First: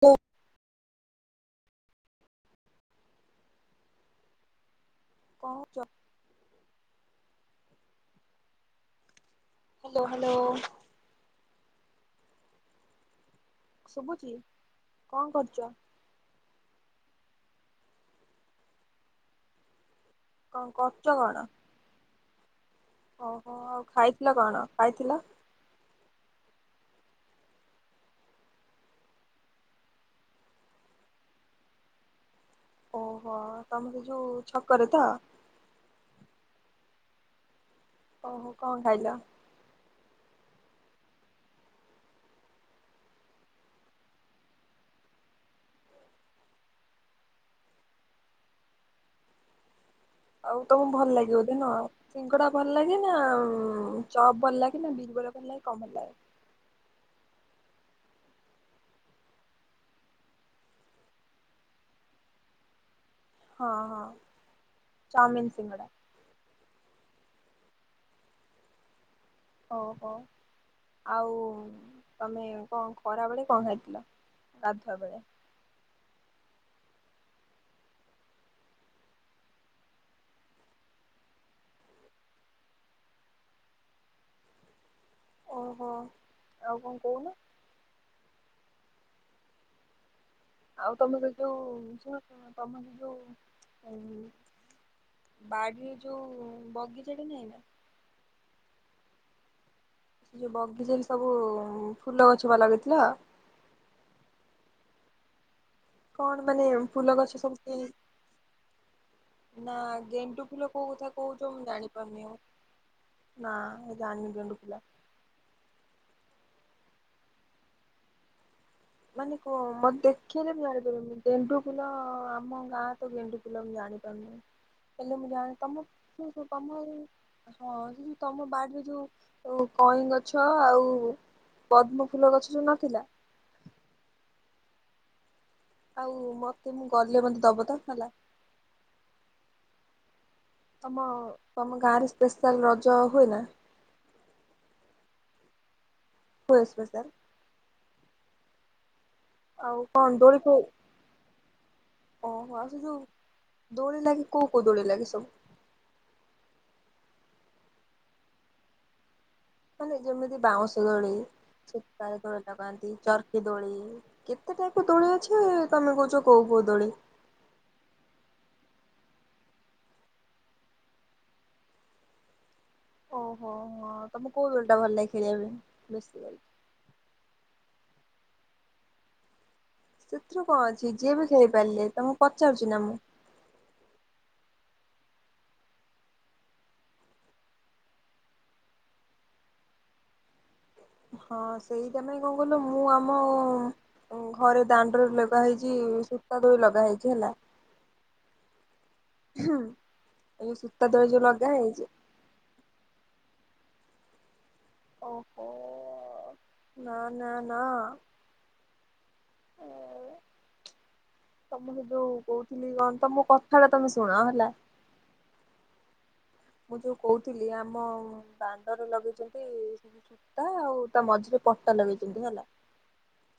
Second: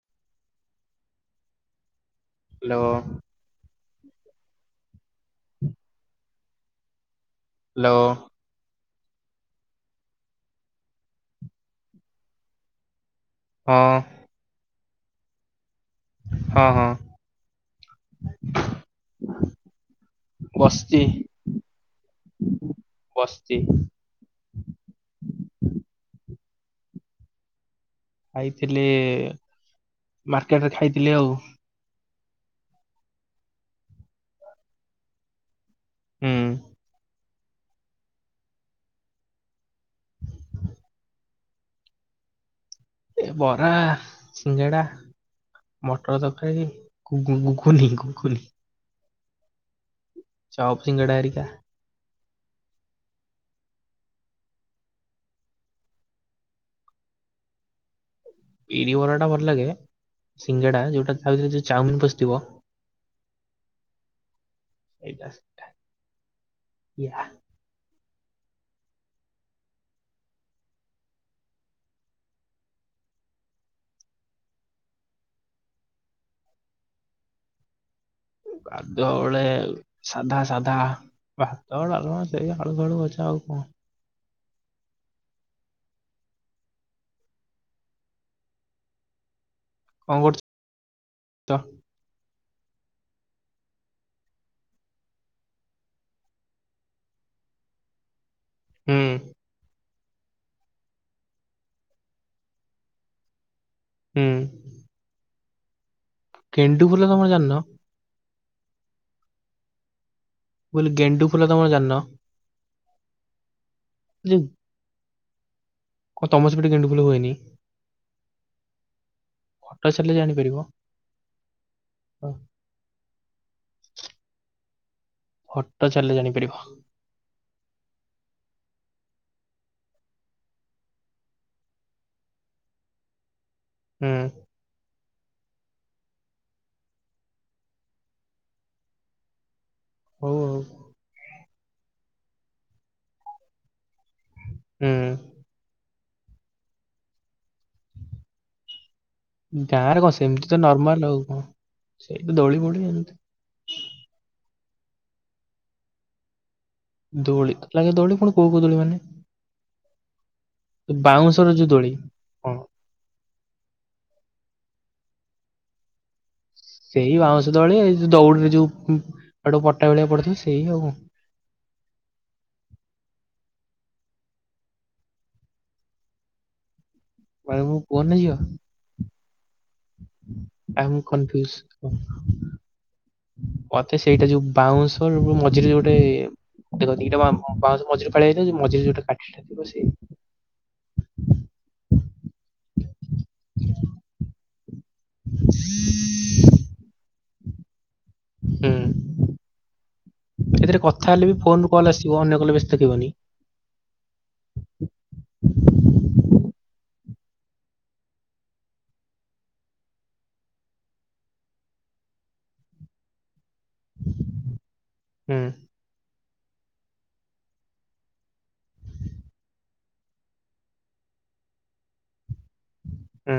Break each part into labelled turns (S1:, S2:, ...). S1: ଓ
S2: hello.
S1: କଣ କରୁଚ?
S2: Hello.
S1: Hello hello.
S2: ହଁ
S1: ଶୁଭୁଛି କଣ କରୁଚ?
S2: ହଁ ହଁ।
S1: କଣ କରୁଚ କଣ?
S2: ହୁଁ [unintelligible]
S1: ଓହୋ ଆଉ ଖାଇଥିଲ କଣ ଖାଇଥିଲ?
S2: ଖାଇଥିଲି ମାର୍କେଟରେ ଖାଇଥିଲି ଆଉ।
S1: ଓହୋ ତମେ ସେ ଯୋଉ ଛକରେ ତ?
S2: ହୁଁ।
S1: ଓହୋ କଣ ଖାଇଲ?
S2: ଏ ବରା ସିଙ୍ଗେଡ଼ା। ମଟର ତରକାରୀ ଘୁଗୁ ଘୁଗୁନି ଘୁଗୁନି।
S1: ଆଉ
S2: ଚପ୍
S1: ତମକୁ
S2: ସିଙ୍ଗଡ଼ା
S1: ଭଲ ଲାଗେ
S2: ହେରିକା
S1: ବୋଧେ ନୁହ। ସିଙ୍ଗଡା ଭଲ ଲାଗେ ନା ଉଁ ଚପ ଭଲ ଲାଗେ ନା ବିରି ବରା ଭଲ ଲାଗେ କଣ ଭଲ ଲାଗେ?
S2: ବିରି ବରାଟା ଭଲ ଲାଗେ ସିଙ୍ଗେଡା ଯୋଉଟା ଖାଉଥିଲି ଯଉ ଚାଉମିନ ପସିଥିବ।
S1: ହଁ ହଁ।
S2: ଏଇଟା
S1: ଚାଉମିନ
S2: ସେଇଟା
S1: ସିଙ୍ଗଡା
S2: ୟା।
S1: ଓହୋ। ଆଉ ଉଁ ତମେ କଣ ଖରାବେଳେ କଣ ଖାଇଥିଲ ଗାଧୁଆ ବେଳେ?
S2: ଗାଧୁଆ ବଳେ ସାଧା ସାଧା। ଭାତ ଡାଲମା ସେଇ ଆଳୁ ଫାଳୁ ଭଜା ଆଉ କଣ।
S1: ଓହୋ ଆଉ କଣ କହୁନ?
S2: କଣ କରୁ
S1: ଆଉ ତମର ଯୋଉ ଶୁଣ ତ-ତମର ଯୋଉ ଉଁ। ବାଡିରେ ଯୋଉ ବଗିଚା ଟା ନାହିଁ ନା।
S2: ହୁଁ।
S1: ସେ ଯୋଉ ବଗିଜା ରେ ସବୁ ଫୁଲ ଗଛ ବା ଲାଗିଥିଲା।
S2: ହୁଁ।
S1: କଣ ମାନେ
S2: ଗେଣ୍ଡୁ
S1: ଫୁଲ
S2: ତମର
S1: ଗଛ
S2: ଜାଣିନ
S1: ସବୁ କି ନା ଗେଣ୍ଡୁ ଫୁଲ
S2: ମୁଁ
S1: କୋଉ
S2: କହିଲି
S1: କଥା
S2: ଗେଣ୍ଡୁ ଫୁଲ
S1: କହୁଛ ମୁଁ
S2: ତମର ଜାଣିନ?
S1: ଜାଣିପାରୁନି ଆଉ ନା ଜାଣିନି ଗେଣ୍ଡୁ ଫୁଲ।
S2: କ ତମ ସେପଟେ ଗେଣ୍ଡୁ ଫୁଲ ହୁଏନି?
S1: ମାନେ କ
S2: ଫଟୋ
S1: ମତେ
S2: ଛାଡ଼ିଲେ
S1: ଦେଖେଇଲେ
S2: ଜାଣିପାରିବ।
S1: ମୁଁ ଜାଣିପାରିମି। ଗେଣ୍ଡୁ ଫୁଲ
S2: ହଁ,
S1: ଆମ ଗାଁ ତ ଗେଣ୍ଡୁ ଫୁଲ ମୁଁ ଜାଣିପାରୁନି। ହେଲେ ମୁଁ ଜାଣେ ତମ
S2: ଫଟୋ ଛାଡ଼ିଲେ
S1: ହୁଁ ହୁଁ
S2: ଜାଣିପାରିବ।
S1: ତମ ଏ ହଁ ସେ ଯୋଉ ତମ ବାଡ଼ି ରେ ଯୋଉ। ଆଉ କଇଁ ଗଛ ଆଉ ପଦ୍ମଫୁଲ ଗଛ ଯଉ ନଥିଲା।
S2: ହୁଁ।
S1: ଆଉ ମତେ ମୁଁ ଗଲେ ମତେ ଦବ ତ ହେଲା।
S2: ହଉ ହଉ।
S1: ତମ ତମ ଗାଁରେ ସ୍ପେଶାଲ ରଜ ହୁଏ ନା?
S2: ହୁଁ।
S1: କ ଆସିବ ସାର୍। ଆଉ
S2: ଗାଁରେ କଣ
S1: ଦୋଳି
S2: ସେମିତି ତ
S1: ଫୋଳି
S2: ନର୍ମାଲ ହଉ କଣ ସେଇ ତ ଦୋଳି ପୋଡି ଏମିତି
S1: ଦୌଳି ଲାଗେ କଉ ଦୌଡ଼ ଲାଗେ ସବୁ?
S2: ଦଉଳି ଲାଗେ ଦୋଳି ପୁଣି କୋଉ କଉ ଦଳି ମାନେ?
S1: ମାନେ ଯେମିତି ବାଉଁଶ ଦଳି
S2: ବାଉଁଶର ଯୋଉ ଦୋଳି।
S1: କାର
S2: ହଁ
S1: ଦୋଳି ନ୍ତି ଚର୍କି ଦୋଳି କେତେ ଟାଇପ ଦୋଳି ଅଛି ତମେ କହୁଛ କୋଉ କୋଉ ଦୋଳି
S2: ସେଇ ବାଉଁଶ ଦଳି ଏଇ ଯୋଉ ଦଉଡିରେ ଯୋଉ ପଟା ଭଳିଆ ପଡିଥିବ ସେଇ ଆଉ।
S1: ଓହୋ ହୋ ତମକୁ କୋଉ ବଲଟା ଭଲ ଲାଗେ ଖେଳିବା ପାଇଁ ବ
S2: ମାନେ ମୁଁ ପୁଅ ନା ଝିଅ?
S1: ସେଥିରୁ କଣ
S2: ଆଇ
S1: ଅଛି
S2: ଆମ୍
S1: ଯିଏ ବି ଖଳି
S2: କନଫ୍ୟୁଜ।
S1: ପାରିଲେ ତ ମୁଁ ପଚାରୁଛି ନା ମୁଁ?
S2: ମତେ ସେଇଟା ଯୋଉ ବାଉଁଶଵର ମଝିରେ ଗୋଟେ କ ଏଟା ବାଉଶ ମିରେ ଫଳଆଇଥାଉ ମିରେ ଯୋଉଟାଟି [inaudible]
S1: ହଁ ସେଇଟା ପାଇଁ କଣ କଲୁ ମୁଁ ଆମ ଘରେ ଦାଣ୍ଡରେ ଲଗା ହେଇଛି ସୂତା ଦୋଇ ଲଗା ହେଇଛି ହେଲା
S2: ହୁଁ
S1: ଏ ସୁୂତା ଦ୍ରଜ ଲଗାଇ ଯେ
S2: କି ଅନ୍ୟ କଲେ ବ୍ୟେଶସ୍ତ ଥିବନି।
S1: ଓହୋ ନା ନା ନା। ତ ମୁଁ ସେ ଯୋଉ କହୁଥିଲି କଣ ତମ କଥା ଟା ତମେ ଶୁଣ ହେଲା।
S2: ହୁଁ।
S1: ମୁଁ ଯୋଉ କହୁଥିଲି ଆମ ଦଣ୍ଡରେ ଲଗେଇଛନ୍ତି ସୂତା ଆଉ ତା ମଝିରେ ପଟା ଲଗେଇଛନ୍ତି ହେଲା।
S2: ହୁଁ।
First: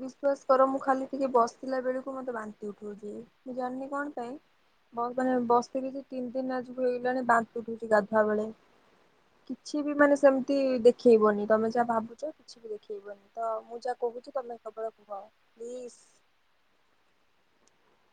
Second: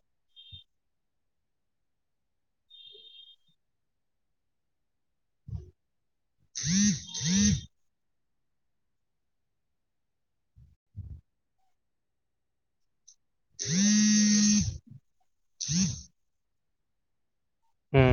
S1: ବିଶ୍ଵାସ କର ମୁଁ ଖାଲି ଟିକେ ବସିଲା ବେଳକୁ ମତେ ବାନ୍ତି ଉଠଉଛି ମୁଁ ଜାଣିନି କଣ ପାଇଁ। ବ ମାନେ ବସିଥିଲରିଛି ତିନି ଦତିିନ ନାଜକୁ ହେଇଗଲାଣି ବାଧ ଫୁଟୁଛି ଗାଧୁଆ ବେଳେ। କିଛି ବି ମାନେ ସେମିତି ଦେଖେଇବନି ତମେ ଯାହା ଭାବୁଛ କିଛି ବି ଦେଖେଇବନି। ତ ମୁଁ ଯାହା କହୁଛି ତୁମେ ଖବରକୁୁହଅ ପ୍ଲିଜ୍।
S2: ହୁଁ।